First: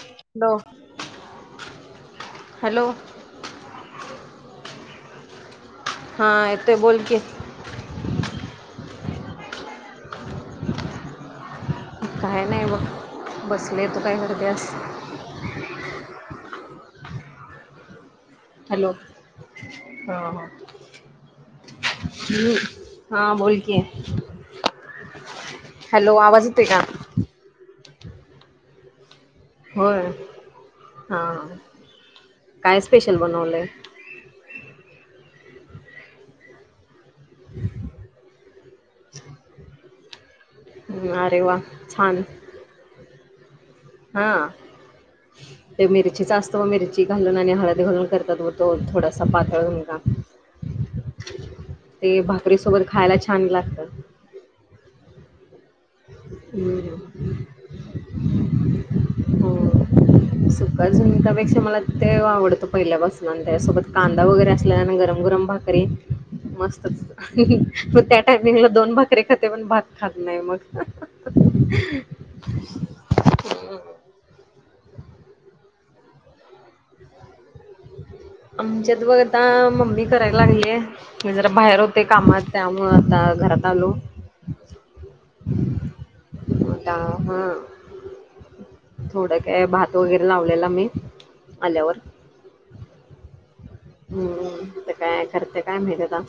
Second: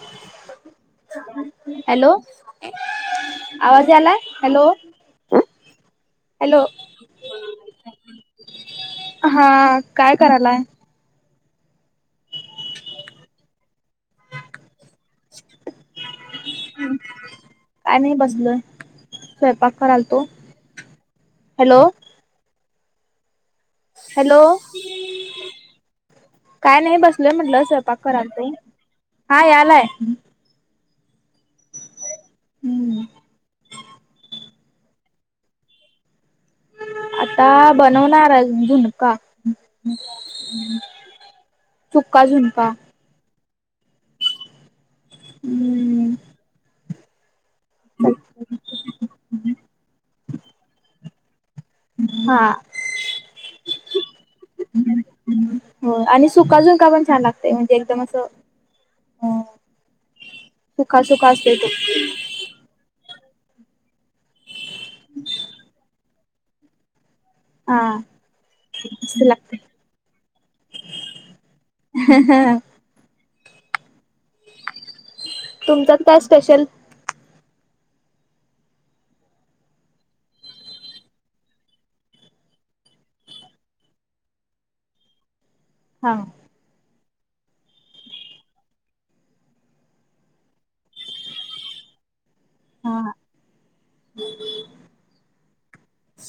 Hello. Hello, hello आवाज यालाय? Hello. हा हॅलो येतोय बोल की, - हा काय करालाय? काय नाही बघ बसले, तु काय कराल्यास? काय नाही बस बसलोय, हॅलो स्वयंपाक हा करालतो, हॅलो. हू.. हां बोल की, [unintelligible] हॅलो आवाज येतोय काय का? नाही बसलोय म्हटलं स्वयंपाक करालतो. होय, हा. काय हम्म स्पेशल बनवलंय? आता बनवणार आहे झुणका. अरे वा छान. का.. हा ते हम्म मिरचीचा असतो मिरची घालून आणि हळद घालून करतात बग तो थोडासा पातळ झुणका. ते हा भाकरीसोबत खायाला छान लागतं. [unintelligible] हो आणि सुका झुणका पण हम्म छान लागतंय म्हणजे एकदम असं हो सुका सुखा सुखा असते झुणकापेक्षा तो मला ते आवडतो पहिल्यापासून. आणि त्याच्यासोबत कांदा वगैरे असल्या गरम -गरम भाकरी मस्तच. हा मग त्या टायमिंगला दोन भाकरी मस्त खाते, पण भात खात नाही मग. हा हा तुमच्यात काय स्पेशल? आमच्यात बघ आता मम्मी कराय लागल्या. मी जरा बाहेर होते कामात त्यामुळं आता घरात आलो. हा म आता हा थोडं काय भात वगैरे मी लावलेला मी आल्यावर हम्म काय करत्या काय माहिती आता.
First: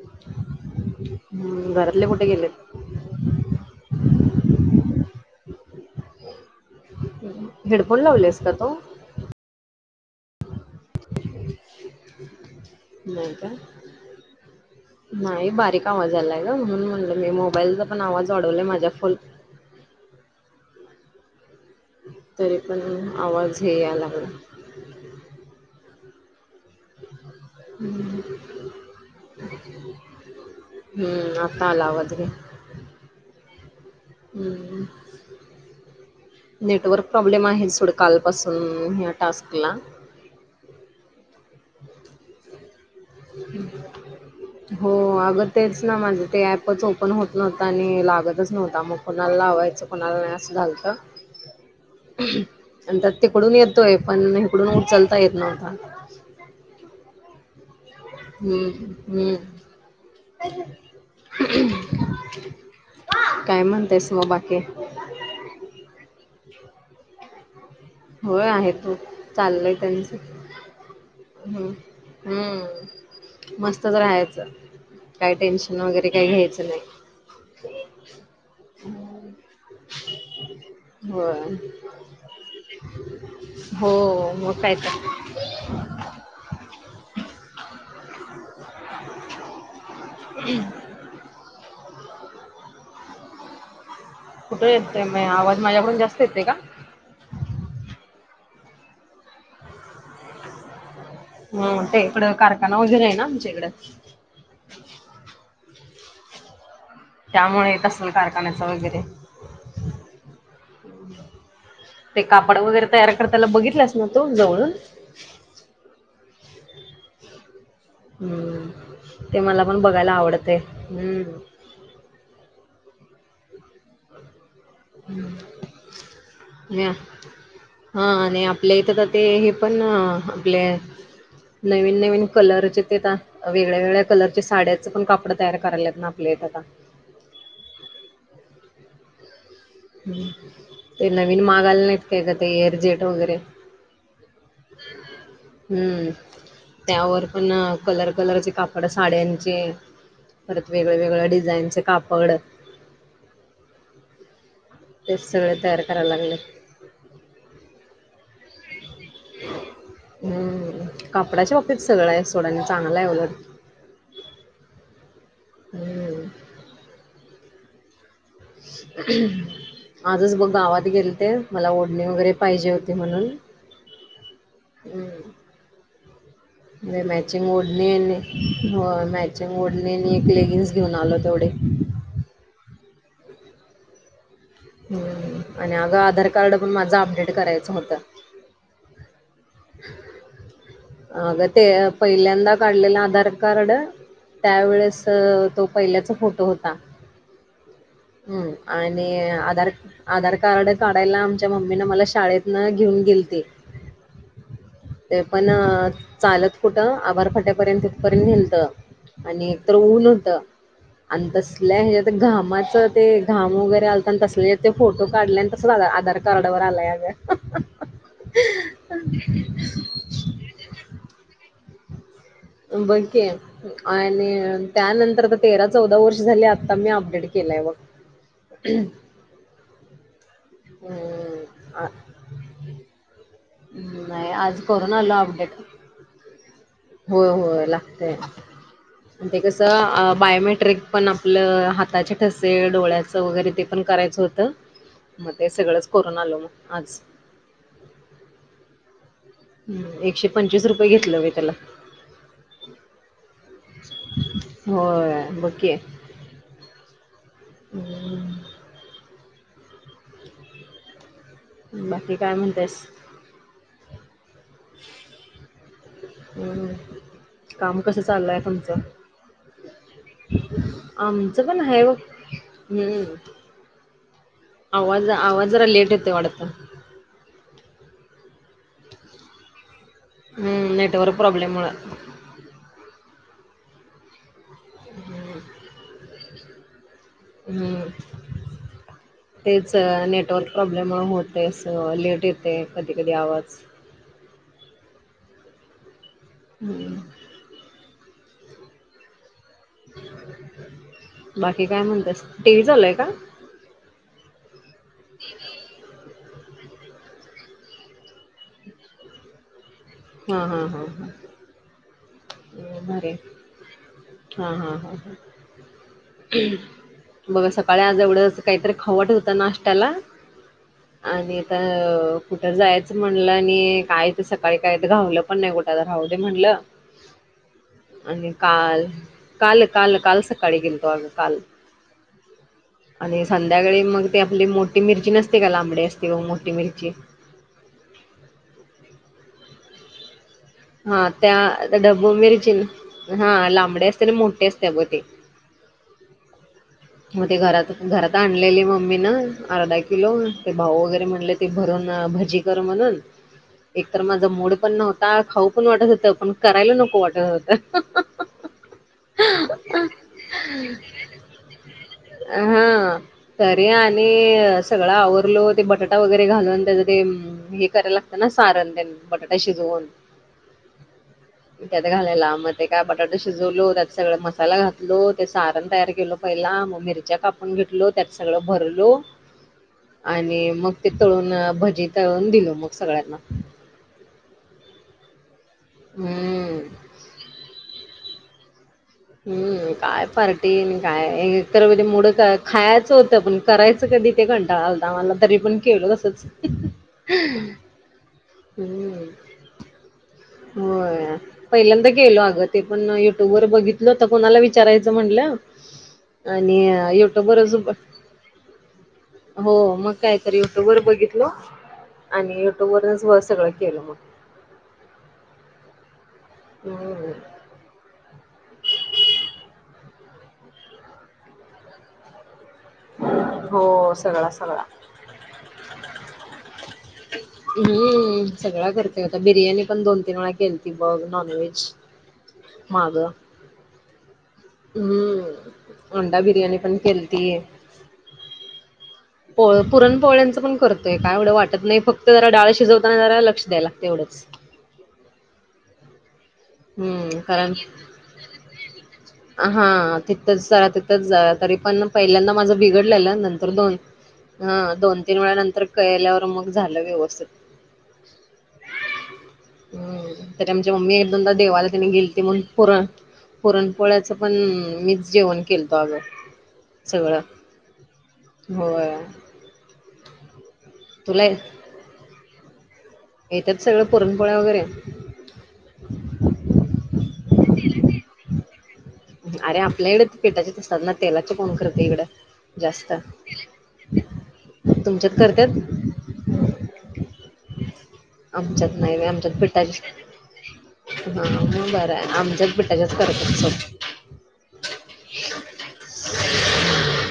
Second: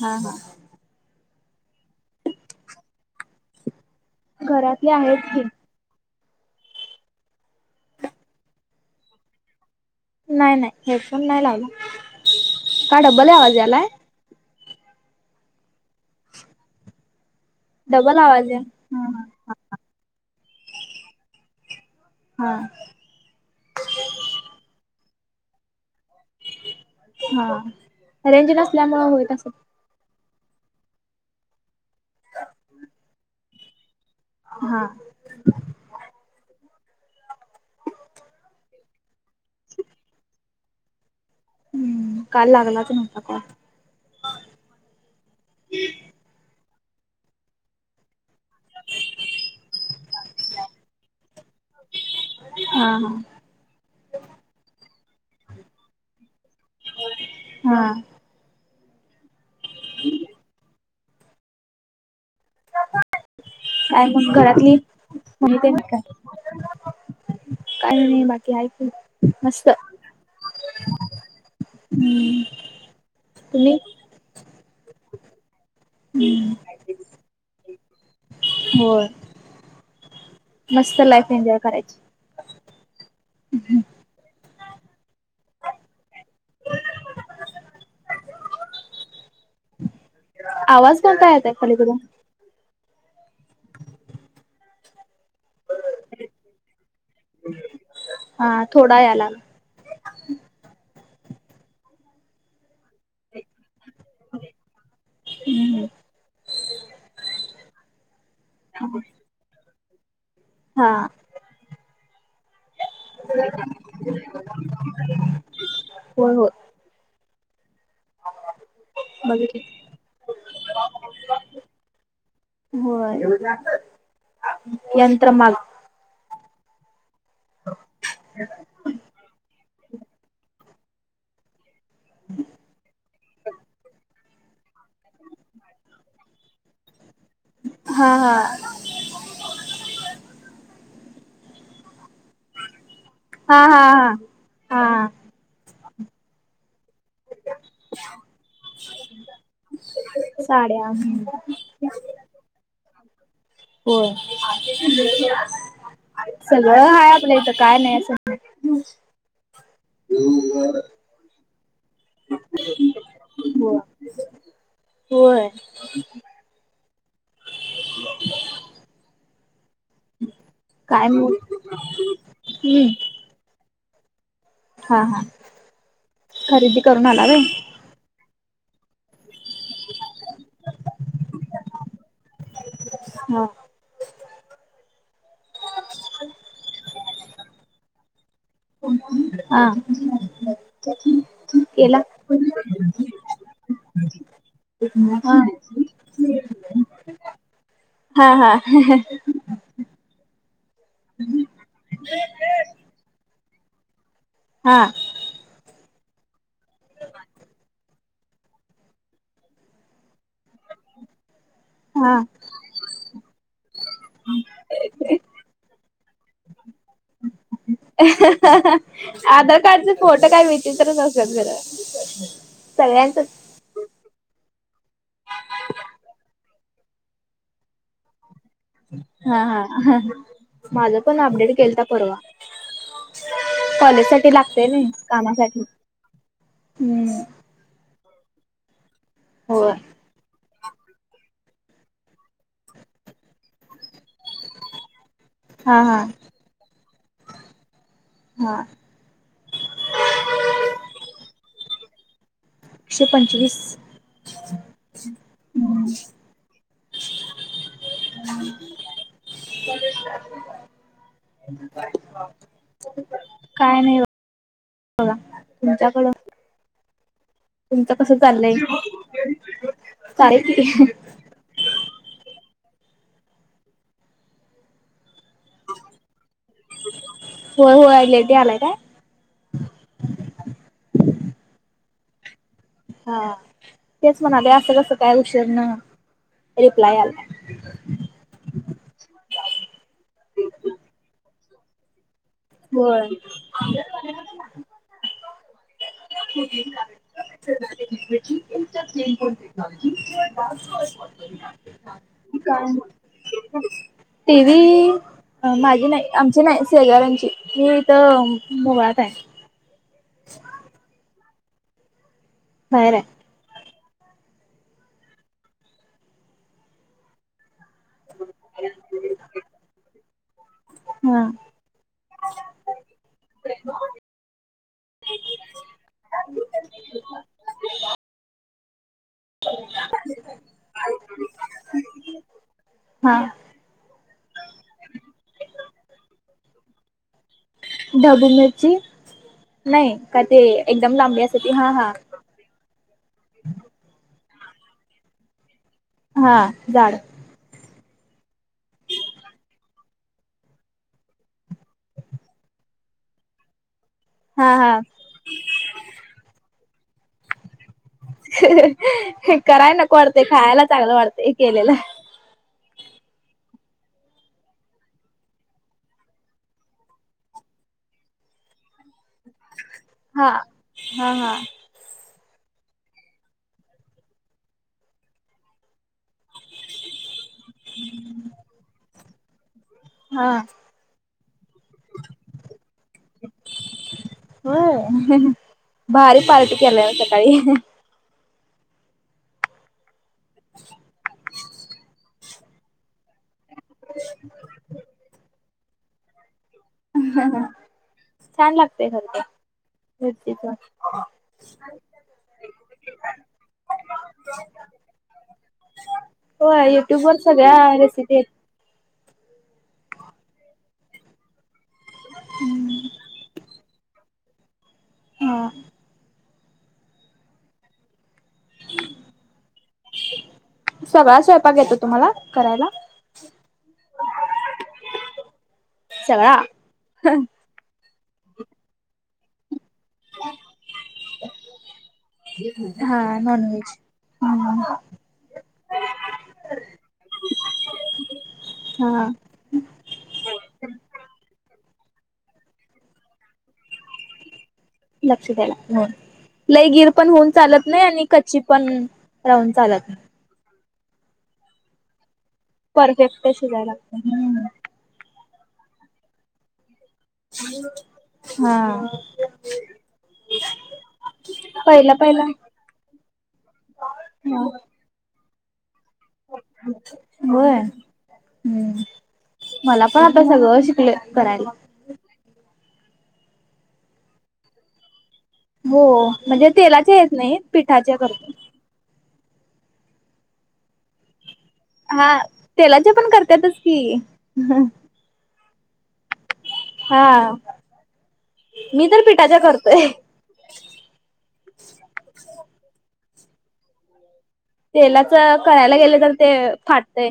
हा हा हम्म घरातले कुठे गेलेत. घरातले आहेत की. हेडफोन लावलेस का तु? नाही नाही हेडफोन नाही लावला का डबल नाही का आवाज यालाय. नाही बारीक आवाज आलाय ग म्हणून म्हटलं मी मोबाईलचा पण डबल आवाज या वाढवलाय माझ्या फुल हा हा तरी पण आवाज हे यालागलाय. हा रेज नसल्यामुंळ होईत आलाय. हम्म आता आला आवाज. हा हम्म [inaudible] नेटवर्क प्रॉब्लेम आहे सोड कालपासून ह्या टास्कला हम्म काल लागलाच नव्हता काॅल. हो अगं तेच ना माझं ते ऍपच ओपन होत नव्हतं आणि लागतच नव्हता मग. कुणाला लावायचं कुणाला नाही असं झालतं. हा आणि हा त्यात तिकडून येतोय पण इकडून उचलता येत नव्हता. हा हम्म हम्म [inaudible] काय म्हणतायस मग बाकी. नाही ते का [inaudible] होय आहेत मस्त चाललय त्यांच. हम् हम्म तुम्ही मस्तच राहायचं. काय टेन्शन वगैरे काही घ्यायचं नाही. हो मस्त लाईफ होय एन्जॉय करायची. हो मग काय तर. [inaudible] आवाज कोणता येत आहे पलीकडून? कुठे येतोय आवाज माझ्याकडून जास्त येते का? हा थोडा या ला. हम ते इकडं कारखाना वगैरे आहे ना आमच्या इकडें. हम्म त्यामुळे येत असेल कारखान्याच वगैरे. हा ते कापड वगैरे तयार करते ला बघितलंस ना तू जवळून? हो हो हम्म, ते मला बघितली पण बघायला आवडते. हम्म होय हम्म यंत्रमाग नाही. हा आणि आपल्या इथं ते हे पण आपले. नवीन नवीन कलरचे ते वेगळ्या वेगळ्या कलरच्या साड्या, पण कपडं तयार करायलात ना आपल्या ये ते आता. हा हा ते नवीन माग आले नाहीत ते ग ते एअरजेट वगैरे हा हा हा हा हम्म त्यावर पण कलर कलरचे कापड साड्यांचे परत साड्या वेगळ वेगळ्या डिझाईनचे कापड होय [unintelligible] ते हो सगळे तयार करायला लागले. ह आपलं हिथ काय नाही असं नाही [unintelligible] कपडाच्या बाबतीत सगळं आहे सोडा आणि चांगलं आहे उलट. नाही होय होय हम्म. ह [unintelligible] आजच बघ गावात काय गेल ते मग मला ओढणी वगैरे पाहिजे हम्म होती म्हणून हा हम्म. हा खरेदी म्हणजे करून आला होय. मॅचिंग हो मॅचिंग ओढनी एक लेगिन्स घेऊन आलो तेवढे, हा हम् आणि अगं आधार कार्ड पण माझं अपडेट करायचे होतं हा आग ते केला पहिल्यांदा काढलेल आधार कार्ड त्यावेळेस हा तो पहिल्याचा फोटो होता हम्म हा हा आणि आधार आधार कार्ड काडायला आम च्या मम्मी न मला शाळेतन घेऊन गेलती हा ते पण चालत कुठं आभारफाट्यापर्यंत पर्यंत नेलत आणि एक तर ऊन होत आणि तसल्या हा हच्या घामाच ते घाम वगैरे आलता आणि तसले ते फोटो काढले आणि तसच आधार कार्ड वर आलाय अगं हा आधार कार्डचे फोटो काय विचत्र असत्यात खर. बघ की सगळ्यांचच आणि त्यानंतर आता तेरा चौदा वर्ष झाली आता मी अपडेट केलय बघ. हम् हा हा माझ पण अपडेट केलता हम्म आ- परवा कॉलेज नाही साठी आज लागतय नाही करून आल अपडेट कामासाठी हम्म होय होय ला, ते ते होय कसं बायोमेट्रिक पण आपलं हाताचे ठसे डोळ्याच वगैरे ते पण करायचं होतं, मग ते हा सगळंच हा करून आलो मग आज. हा हम्म एकशे पंचवीस रुपये घेतलं बाई त्याला, एकशे पंचवीस. होय बघ की, हम्म [unintelligible] बाकी काय म्हणतेस काय नाही बघा. तुमच्याकडं, हम्म, काम तुमचं कसं कस चाललंय? तुमचं [unintelligible] च पण हाय बग हम्म आवाज आवाज जरा लेट येतोय वाढत. होय होय लेट यालाय काय? हुं नेटवर्क प्रॉब्लेममुळ हां तेच म्हणालोय असं कसं काय उशीरन रिप्लाय यालाय. हुं तेच नेटवर्क प्रॉब्लेम मुळं होत ते असं लेट येतेय कधी होय कधी आवाज [inaudible] हम्म बाकी काय म्हणतेस टी व्ही काय चालू आहे का? [inaudible] टी व्ही माझी नायी आमची नायी शेजार्यांची. मी हित बोळात हाय हां हां हां हां बाहेर बरंय. आहे हां हां हां हां [inaudible] मग सकाळी आज एवढंस काहीतरी खाऊ वाटत होतं नाश्त्याला हा आणि त कुठं जायचं म्हणलं आणि काय ते सकाळी काय ते घावलं पण नाही कुठ आता राहू दे म्हणलं आणि काल काल काल काल सकाळी गेलतो आम्ही काल हा आणि सं ध्याकाळी मग ती आपली मोठी मिरची नसते का लांबडी असते बघ मोठी मिरची ढबू मिरची? नायी का ते? एकदम हां लांबडी असते ती हा त्या हा डब्बू मिरची हां लांबडे असते आणि मोठे असते बघ ते हां जाड मग ते घरात घरात आणलेली मम्मीनं अर्धा किलो ते भाऊ वगैरे म्हणले ते भरून भजी कर म्हणून एकतर माझा मुड हा पण हा नव्हता खाऊ पण वाटत होतं पण करायला नको वाटतं होत. कराय नको वाटतय खायला चांगलं वाटतय केलेलं. हां. तरी आणि सगळं आवरलो ते बटाटा वगैरे घालून त्याच ते हे करायला लागतं ना सारण तेन बटाटा शिजवून हा हा हा त्यात घालायला मग ते काय बटाटं शिजवलो त्यात सगळ मसाला घातलो ते सारण तयार के पहिला मग मिरच्या कापून घेतलो त्यात सगळं भरलो हा आणि मग ते तळून भजी तळून दिलो मग सगळ्यांना. व्हयं भारी पार्टी हम्म केलाय मग सकाळी. हुं काय पार्टी आणि काय एकतर म्हणजे मुडच खायाच हो ते पण करायचं कधी ते कंटाळा आलता मला तरी पण केलो तसंच. [inaudible] छान लागतेय हम्म खरं ते. मिरचीच होय पहिल्यांदा केलो अगं ते पण युट्यूब वर बघितलं तर कोणाला वि विचारायच म्हटलं हो आणि युट्यूब वर युटुब वरच सगळ्या रेसिपी आहेत हों मग कायतरी युट्यूब वर बघितलो आणि युट्यूब वरच मग सगळं केलो. हां. [inaudible] सगळा स्वयंपाक येतो तुम्हाला करायला? हों सगळा सगळा. सगळा हुं सगळा करते आता बिर्याणी मी पण दोन तीन वेळा केलती बघ नाॅनव्हेज माग नॉनव्हेज हुं. हुं अंडा बिर्याणी पण खेलती. हां. पोळ पुरण पोहळ्यांचं पण करतोय काय एवढं वाटत नाही, फक्त जरा डाळ शिजवताना जरा लक्ष द्याय लागतं एवढंच. लक्ष द्या लाग लय गीर पण हम्म होऊन कारण चालत नाही आणि कच्ची पण राहून चालत नाही. तच जरा तिथच झारा तरी पण पहिल्यांदा माझं बिघडलेलं परफेक्ट नंतर शिजायला दोन लागते ह दोन तीन वेळा नंतर केल्यावर मग झालं वेव हा हम्म तरी आमची मम्मी एक देवाला त्यांनी पहिला गेल पहिला म्हण पुरण पुरणपोळ्याचं पण मी जेवण केलत अगं सगळं होय हम्म होय मला पण आता सगळं शिकले तुला ये करायल येतात सगळं पुरणपोळ्या वगैरे? हो म्हणजे तेलाचे येत नाही पिठाचे करतो. अरे आपल्या कडे पिठाचेच असतात ना तेलाचे कोण कर ते इकडं हा जास्त, तेलाचे पण करतातच की तुमच्यात करत्यात? हा आमच्यात मी नाही तर बाई आमच्यात पिठाच्या करतोय पिठाचेच हा मंग बरंय आमच्यात करतात सो तेलाच करायला गेले तर ते फाटतंय.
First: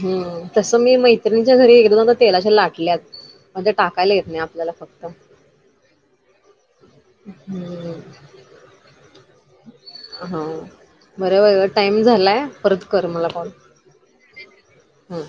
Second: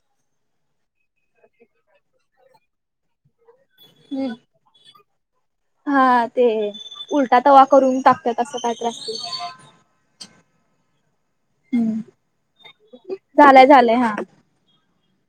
हम्म तसं मी मैत्रिणीच्या घरी एकदा दोनदा तेलाच्या लाटल्यात. मध्ये टाकायला येत नाही आपल्याला फक्त. हा ते उलटा तवा हम्म करून टाकत्यात असं काय तरी असते. हा बरं व टाइम झालाय, परत कर मला कॉल. झालंय झालंय हा हम्म